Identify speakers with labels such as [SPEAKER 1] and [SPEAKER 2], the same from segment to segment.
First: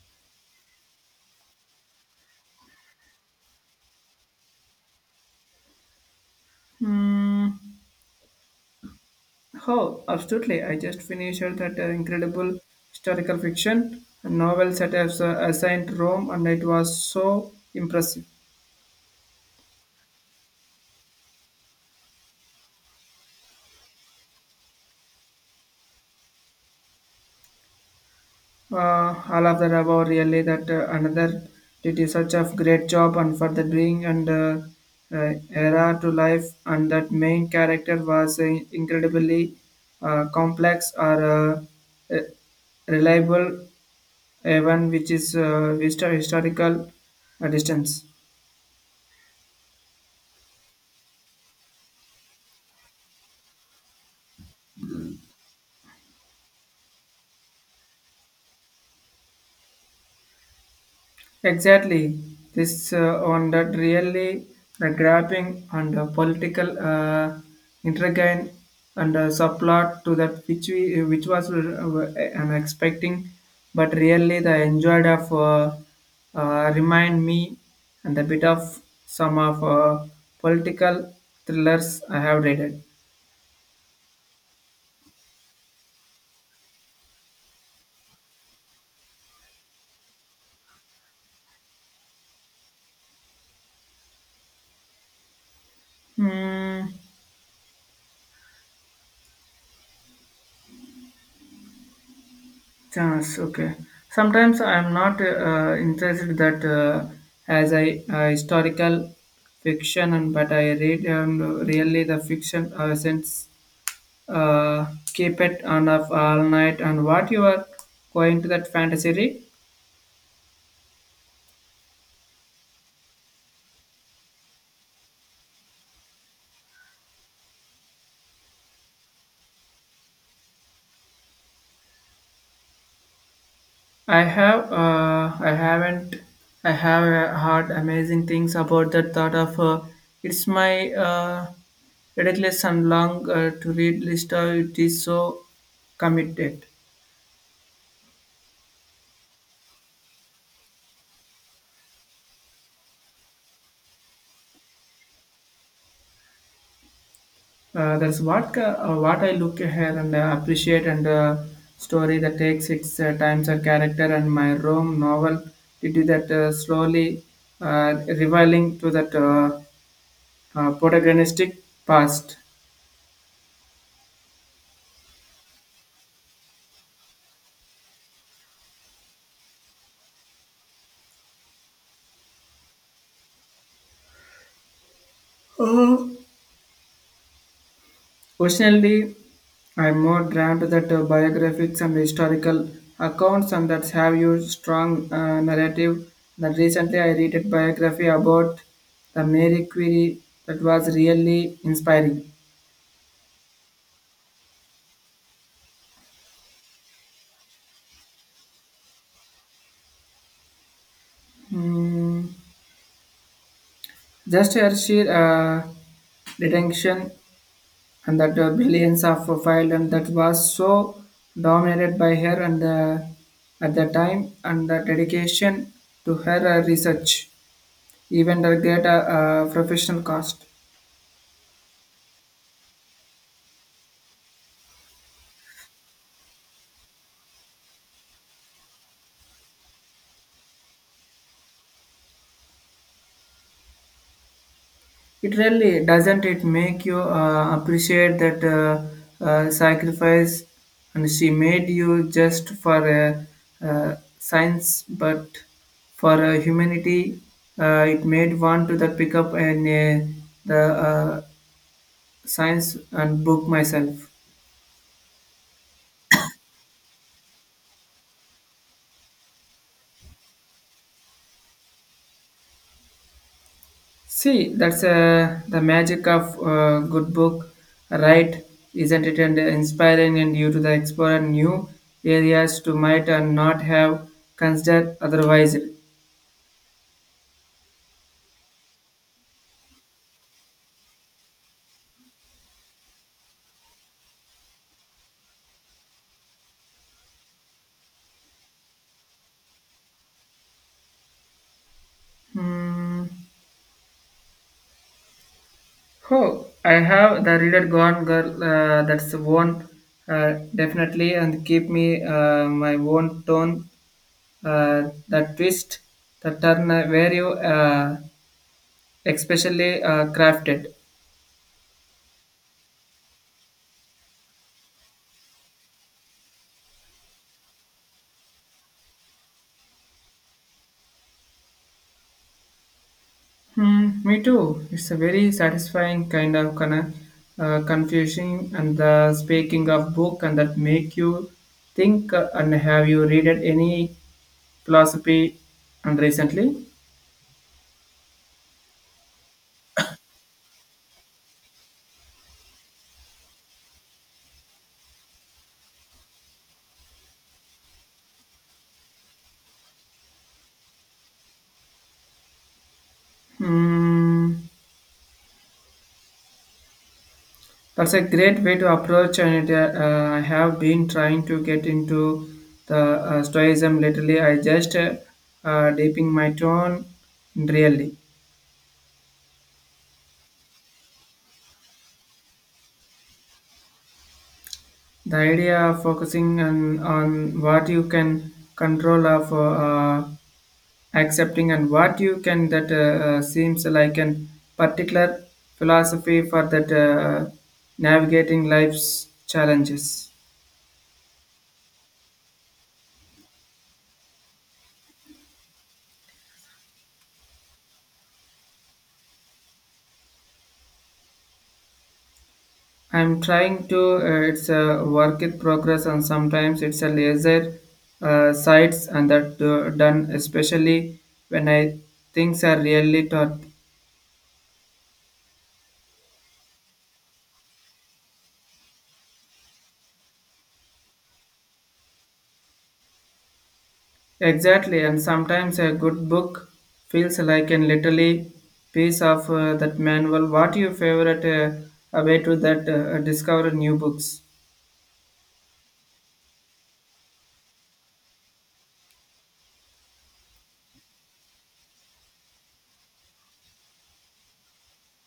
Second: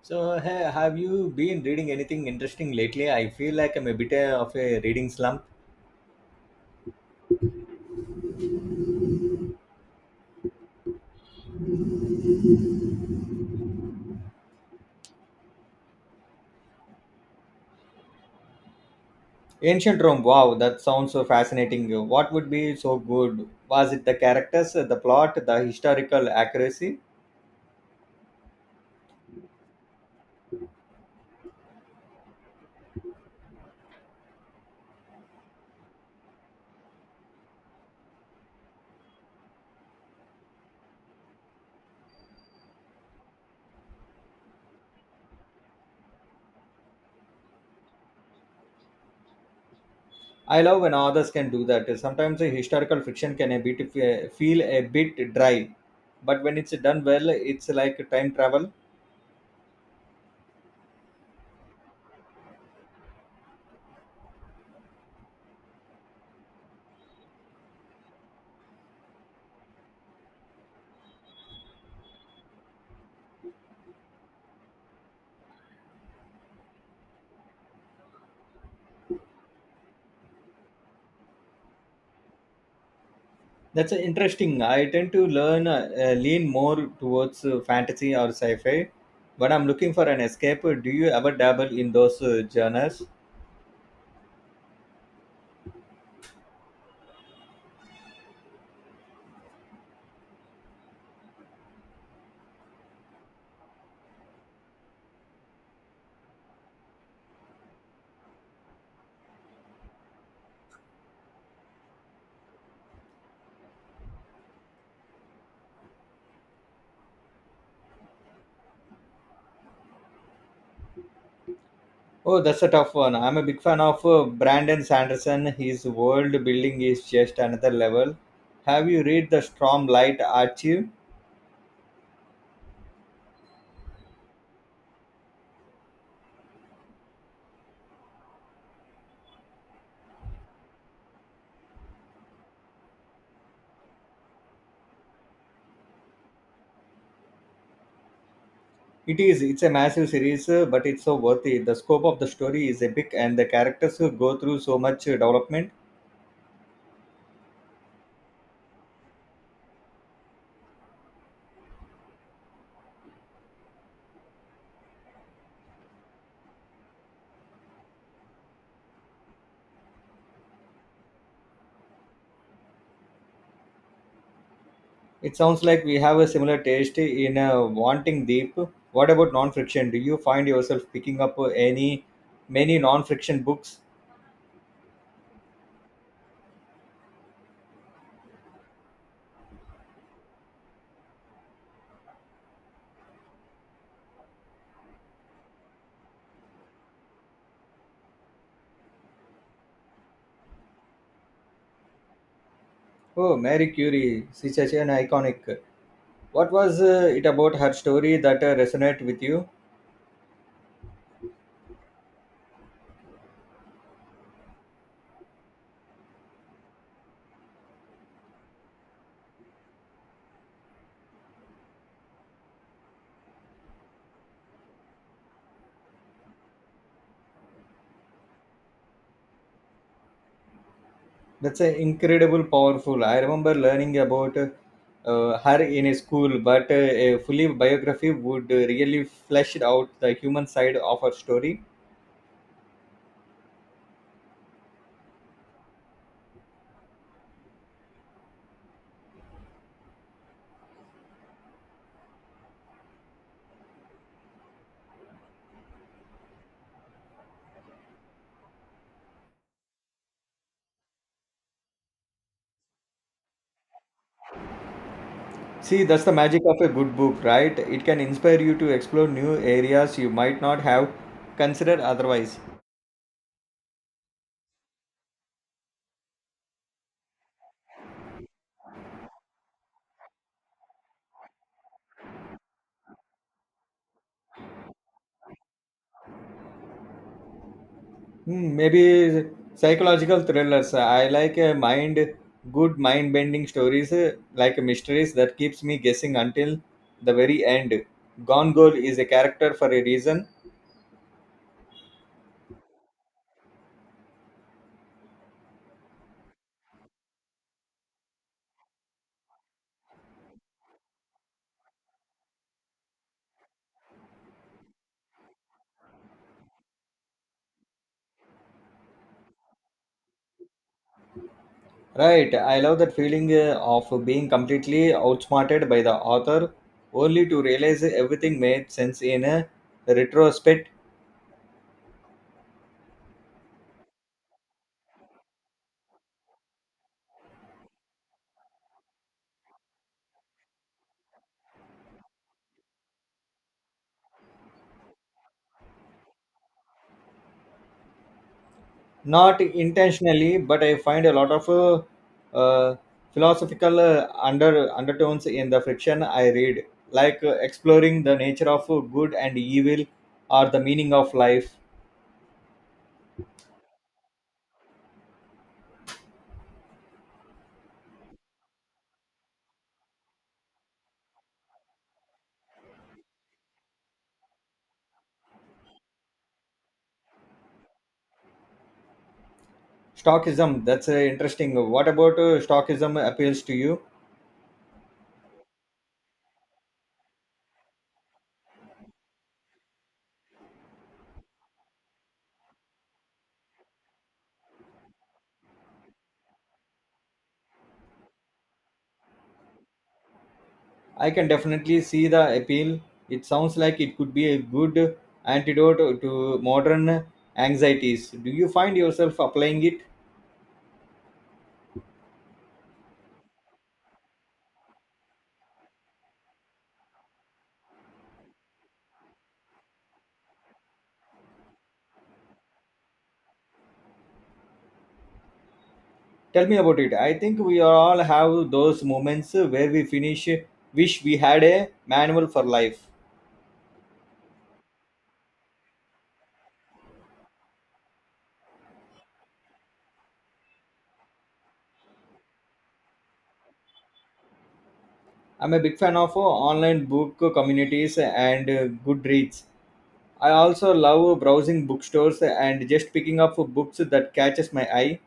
[SPEAKER 1] So, have you been reading anything interesting lately? I feel like I'm a bit of a reading slump.
[SPEAKER 2] Hmm. Oh, absolutely. I just finished that incredible historical fiction novel set as assigned Rome, and it was so impressive.
[SPEAKER 1] Ancient Rome, wow, that sounds so fascinating. What would be so good? Was it the characters, the plot, the historical accuracy?
[SPEAKER 2] All of the above, really. That another did a such a great job and for the bring and era to life, and that main character was incredibly complex or uh, reliable, even, which is historical distance.
[SPEAKER 1] I love when authors can do that. Sometimes the historical fiction can a bit feel a bit dry, but when it's done well, it's like time travel.
[SPEAKER 2] Exactly. This on that really the grabbing and political intrigue and subplot to that which we which was I'm expecting, but really the enjoyed of remind me and the bit of some of political thrillers I have read.
[SPEAKER 1] That's interesting. I tend to learn lean more towards fantasy or sci-fi when I'm looking for an escape. Do you ever dabble in those genres?
[SPEAKER 2] Hmm. Chance, okay. Sometimes I am not interested that as I historical fiction, and but I read and really the fiction since uh, keep it on of all night. And what you are going to that fantasy read?
[SPEAKER 1] Oh, that's a tough one. I'm a big fan of Brandon Sanderson. His world building is just another level. Have you read the Storm Light Archive?
[SPEAKER 2] I have I haven't I have heard amazing things about that thought of it's my ridiculous and long to read list. It is so committed.
[SPEAKER 1] It is. It's a massive series, but it's so worth it. The scope of the story is epic, and the characters go through so much development.
[SPEAKER 2] What I look here and appreciate and story that takes its times a character, and my Rome novel did do that slowly revealing to that protagonistic past.
[SPEAKER 1] It sounds like we have a similar taste in wanting deep. What about non-fiction? Do you find yourself picking up any many non-fiction books?
[SPEAKER 2] Oh, personally, I'm more drawn to that biographies and historical accounts and that have used strong narrative. That recently I read a biography about the Mary Curie that was really inspiring.
[SPEAKER 1] Oh, Mary Curie, she's such an iconic. What was it about her story that resonated with you?
[SPEAKER 2] Mm, just her sheer detention and that billions of file, and that was so dominated by her and at the time, and the dedication to her research even the greater professional cost.
[SPEAKER 1] That's incredible, powerful. I remember learning about her in a school, but a fully biography would really flesh out the human side of her story.
[SPEAKER 2] It really doesn't it make you appreciate that sacrifice, and she made you just for a, science but for humanity. It made one to the pick up and the uh, science and book myself.
[SPEAKER 1] See, that's the magic of a good book, right? It can inspire you to explore new areas you might not have considered otherwise.
[SPEAKER 2] See, that's the magic of good book, right? Isn't it, and inspiring and you to the explore new areas to might and not have considered otherwise.
[SPEAKER 1] Hmm, maybe psychological thrillers. I like a mind, good mind-bending stories like mysteries that keeps me guessing until the very end. Gone Girl is a character for a reason,
[SPEAKER 2] Hmm. Oh, I have the reader gone girl. That's one definitely and keep me my own tone. The twist, the turn, where you especially crafted.
[SPEAKER 1] right? I love that feeling of being completely outsmarted by the author, only to realize everything made sense in a retrospect.
[SPEAKER 2] Hmm, me too. It's a very satisfying kind of confusing, and the speaking of book and that make you think, and have you read any philosophy and recently?
[SPEAKER 1] Not intentionally, but I find a lot of philosophical undertones in the fiction I read, like exploring the nature of good and evil, or the meaning of life.
[SPEAKER 2] Hmm, that's a great way to approach and it. I have been trying to get into the stoicism lately. I just dipping my tone in really.
[SPEAKER 1] Stoicism. That's interesting. What about Stoicism appeals to you?
[SPEAKER 2] The idea of focusing on what you can control of accepting and what you can that seems like an particular philosophy for that navigating life's challenges.
[SPEAKER 1] I can definitely see the appeal. It sounds like it could be a good antidote to modern anxieties. Do you find yourself applying it?
[SPEAKER 2] I'm trying to, it's a work in progress, and sometimes it's a laser sites and that done, especially when I things are really taught.
[SPEAKER 1] Tell me about it. I think we all have those moments where we finish wish we had a manual for life.
[SPEAKER 2] Exactly, and sometimes a good book feels like a literally piece of that manual. What your favorite way to that discover new books?
[SPEAKER 1] I'm a big fan of online book communities and Goodreads. I also love browsing bookstores and just picking up books that catches my eye.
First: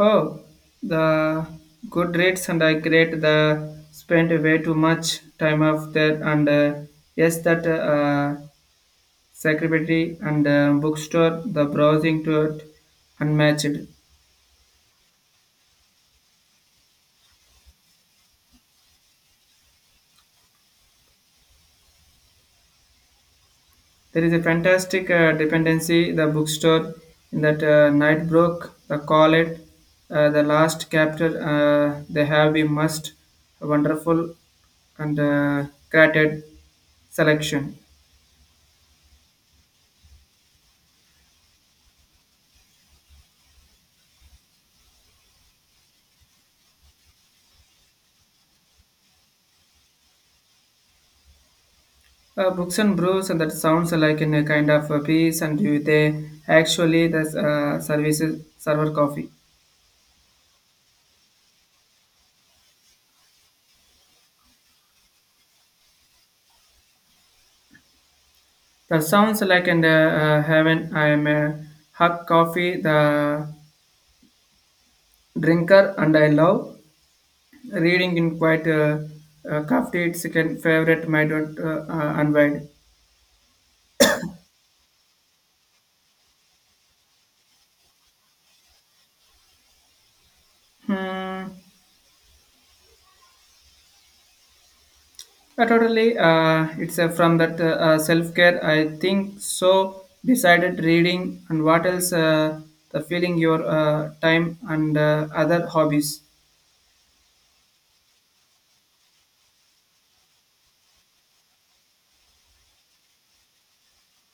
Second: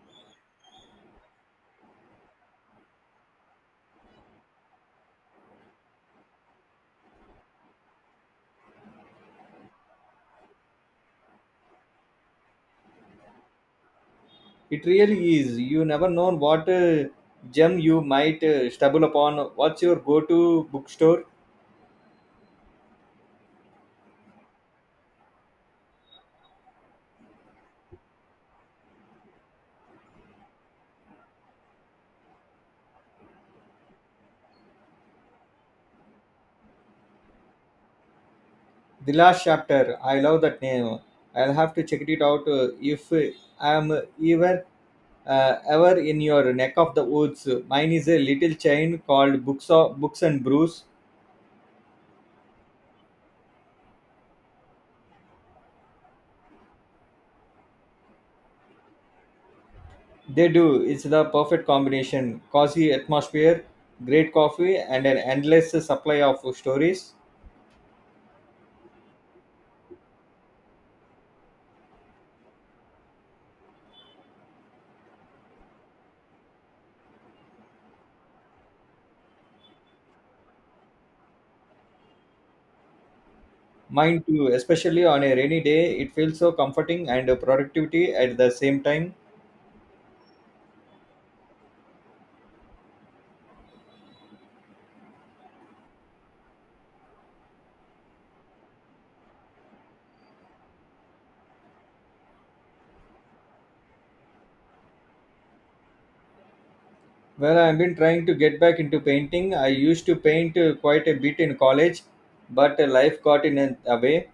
[SPEAKER 2] Oh, the good rates and I create the spent way too much time of that, and yes that secretary and bookstore the browsing to it unmatched.
[SPEAKER 1] It really is. You never know what gem you might stumble upon. What's your go-to bookstore?
[SPEAKER 2] There is a fantastic dependency, the bookstore in that Nightbrook, the Collet, the last chapter, they have a must, wonderful and curated selection.
[SPEAKER 1] The Last Chapter. I love that name. I'll have to check it out if I am ever. Ever in your neck of the woods. Mine is a little chain called Books and Brews.
[SPEAKER 2] Books and brews, and that sounds like in a kind of a piece, and you, they actually the services server coffee.
[SPEAKER 1] They do. It's the perfect combination: cozy atmosphere, great coffee, and an endless supply of stories.
[SPEAKER 2] That sounds like in the heaven. I am a hug coffee, the drinker, and I love reading in quite a coffee second favorite might not unwind.
[SPEAKER 1] Mine too, especially on a rainy day, it feels so comforting and productivity at the same time.
[SPEAKER 2] Hmm. Totally. It's from that self-care, I think. So decided reading and what else? The feeling your time and other hobbies.
[SPEAKER 1] Well, I've been trying to get back into painting. I used to paint quite a bit in college, but life got in a way.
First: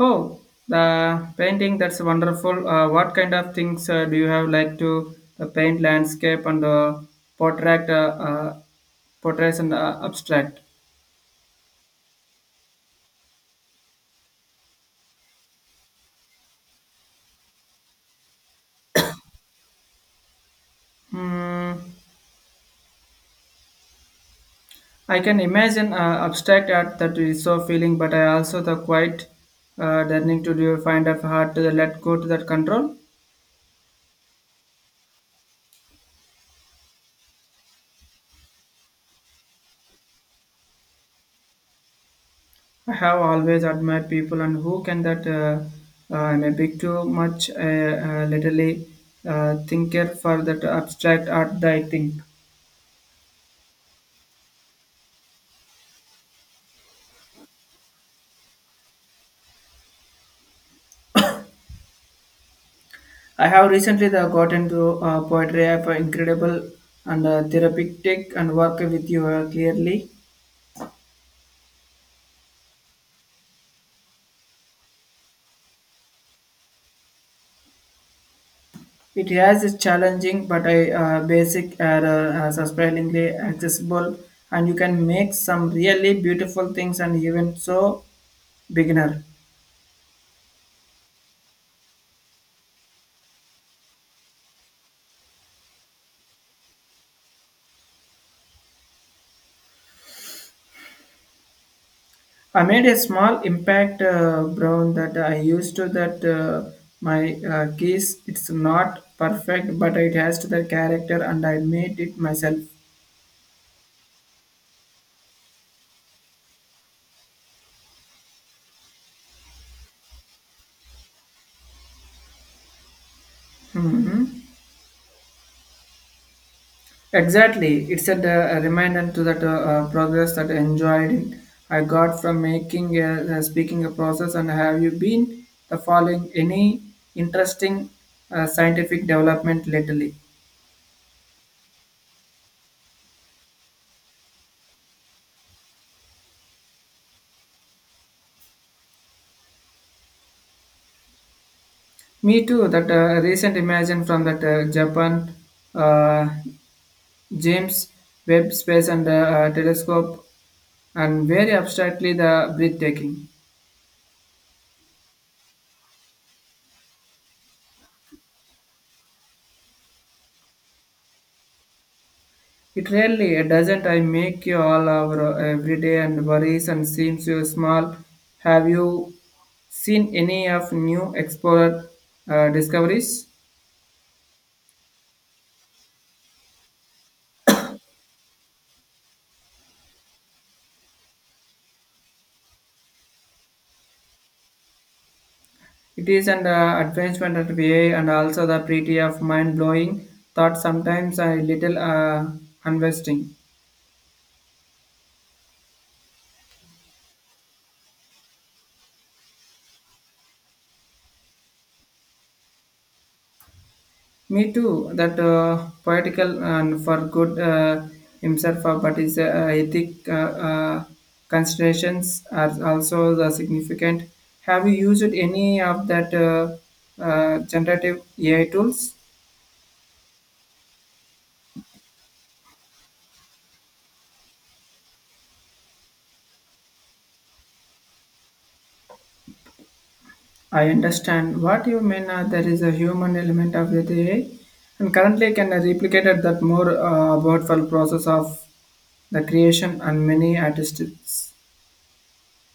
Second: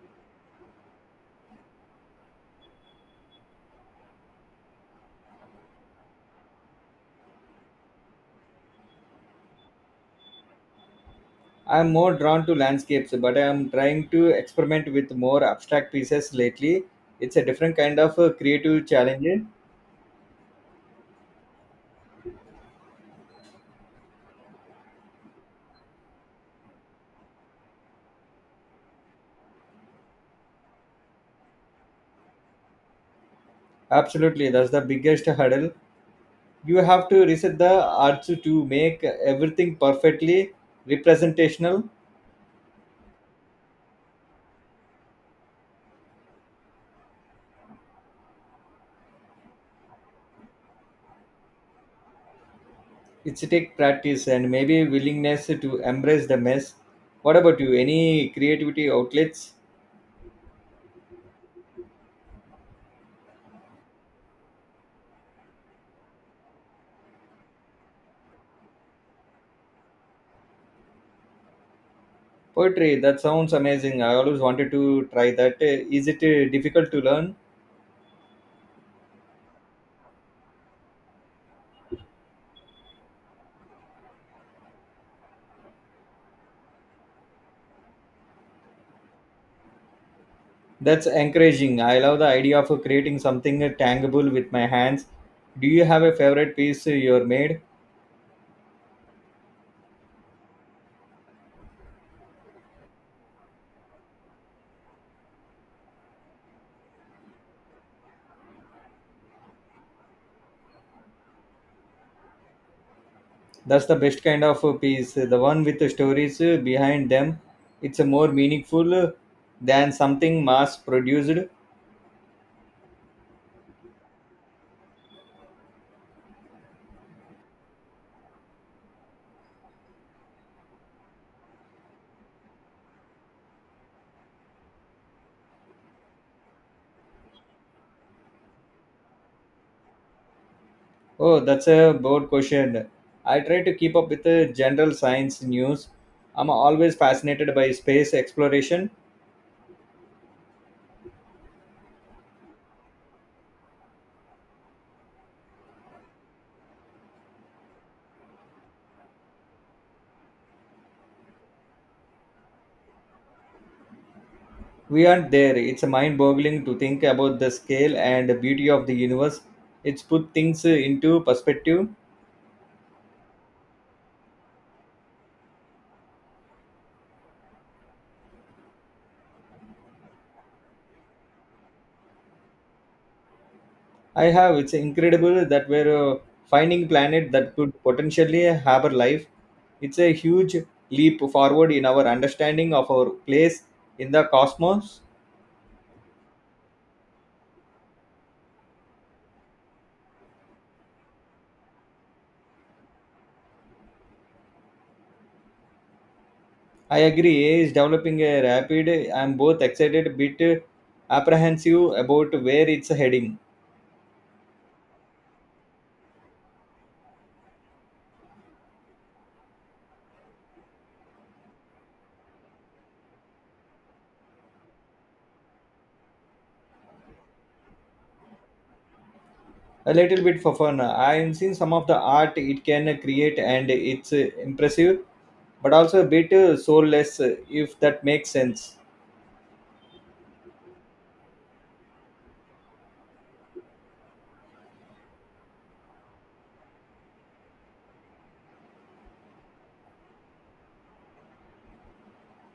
[SPEAKER 2] Oh, the painting. That's wonderful. What kind of things do you have like to paint? Landscape and portrait, portraits and abstract?
[SPEAKER 1] I'm more drawn to landscapes, but I'm trying to experiment with more abstract pieces lately. It's a different kind of creative challenge.
[SPEAKER 2] Hmm. I can imagine abstract art that is so feeling, but I also the quite learning to do find of hard to let go to that control.
[SPEAKER 1] Absolutely, that's the biggest hurdle. You have to reset the arts to make everything perfectly representational.
[SPEAKER 2] I have always admired people and who can that I'm a be too much literally thinker for that abstract art. That I think
[SPEAKER 1] It's take practice and maybe willingness to embrace the mess. What about you? Any creativity outlets?
[SPEAKER 2] I have recently the got into poetry of incredible and therapeutic and work with you clearly.
[SPEAKER 1] Poetry, that sounds amazing. I always wanted to try that. Is it difficult to learn?
[SPEAKER 2] It has its challenging, but a basic error are surprisingly accessible, and you can make some really beautiful things. And even so, beginner,
[SPEAKER 1] That's encouraging. I love the idea of creating something tangible with my hands. Do you have a favorite piece you're made?
[SPEAKER 2] I made a small impact brown that I used to that my keys. It's not perfect, but it has to the character, and I made it myself.
[SPEAKER 1] That's the best kind of piece, the one with the stories behind them. It's more meaningful than something mass produced.
[SPEAKER 2] Mhm. Exactly, it's a reminder to that progress that I enjoyed it. I got from making a, speaking a process. And have you been the following any interesting scientific development lately?
[SPEAKER 1] Oh, that's a broad question. I try to keep up with the general science news. I'm always fascinated by space exploration.
[SPEAKER 2] Me too. That recent imagine from that Japan uh, James Webb Space and Telescope, and very abstractly the breathtaking.
[SPEAKER 1] We aren't there. It's mind boggling to think about the scale and the beauty of the universe. It's put things into perspective.
[SPEAKER 2] It really doesn't. I make you all our every day and worries and seems you small. Have you seen any of new explorer discoveries?
[SPEAKER 1] I have. It's incredible that we're finding planet that could potentially harbor life. It's a huge leap forward in our understanding of our place in the cosmos.
[SPEAKER 2] It is an advancement at VA and also the pretty of mind blowing thought sometimes a little investing.
[SPEAKER 1] I agree. AI is developing a rapid. I'm both excited, a bit apprehensive about where it's heading.
[SPEAKER 2] Me too. That poetical and for good himself, but his ethic considerations are also the significant. Have you used any of that generative AI tools?
[SPEAKER 1] A little bit for fun. I am seeing some of the art it can create and it's impressive, but also a bit soulless, if that makes sense.
[SPEAKER 2] I understand what you mean. There is a human element of the AI, and currently can replicate that more, about the process of the creation and many artists.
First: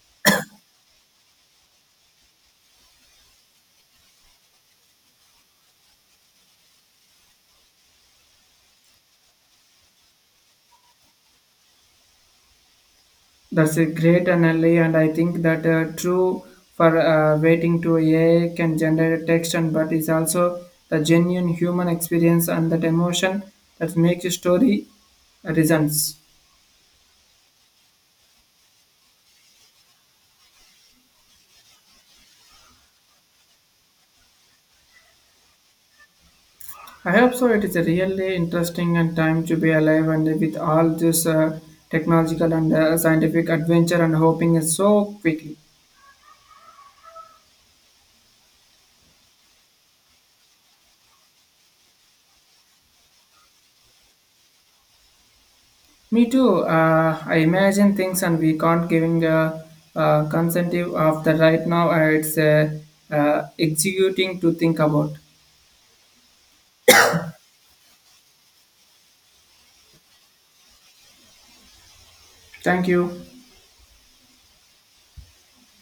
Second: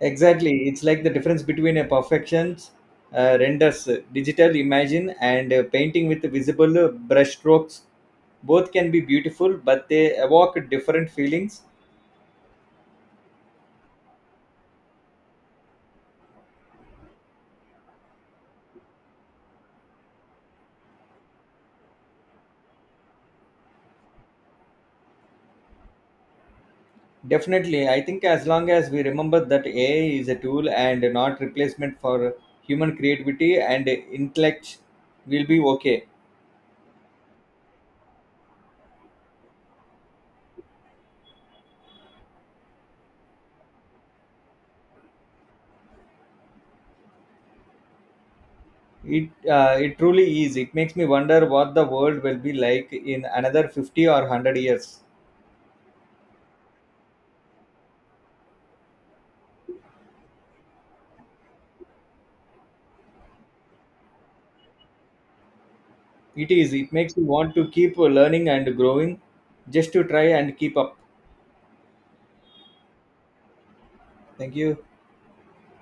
[SPEAKER 1] Exactly, it's like the difference between a perfections renders digital imagine and painting with visible brushstrokes. Both can be beautiful, but they evoke different feelings.
[SPEAKER 2] That's a great analogy, and I think that true for waiting to AI can generate text, and but is also the genuine human experience and that emotion that makes a story resonance.
[SPEAKER 1] Definitely, I think as long as we remember that AI is a tool and not replacement for human creativity and intellect, we'll be okay.
[SPEAKER 2] I hope so. It is a really interesting and time to be alive, and with all this technological and scientific adventure, and hoping is so quickly.
[SPEAKER 1] It it truly is. It makes me wonder what the world will be like in another 50 or 100 years.
[SPEAKER 2] Me too. I imagine things, and we can't giving a consentive of the right now. It's executing to think about.
[SPEAKER 1] It is. It makes you want to keep learning and growing just to try and keep up.
[SPEAKER 2] Thank you.
[SPEAKER 1] Thank you.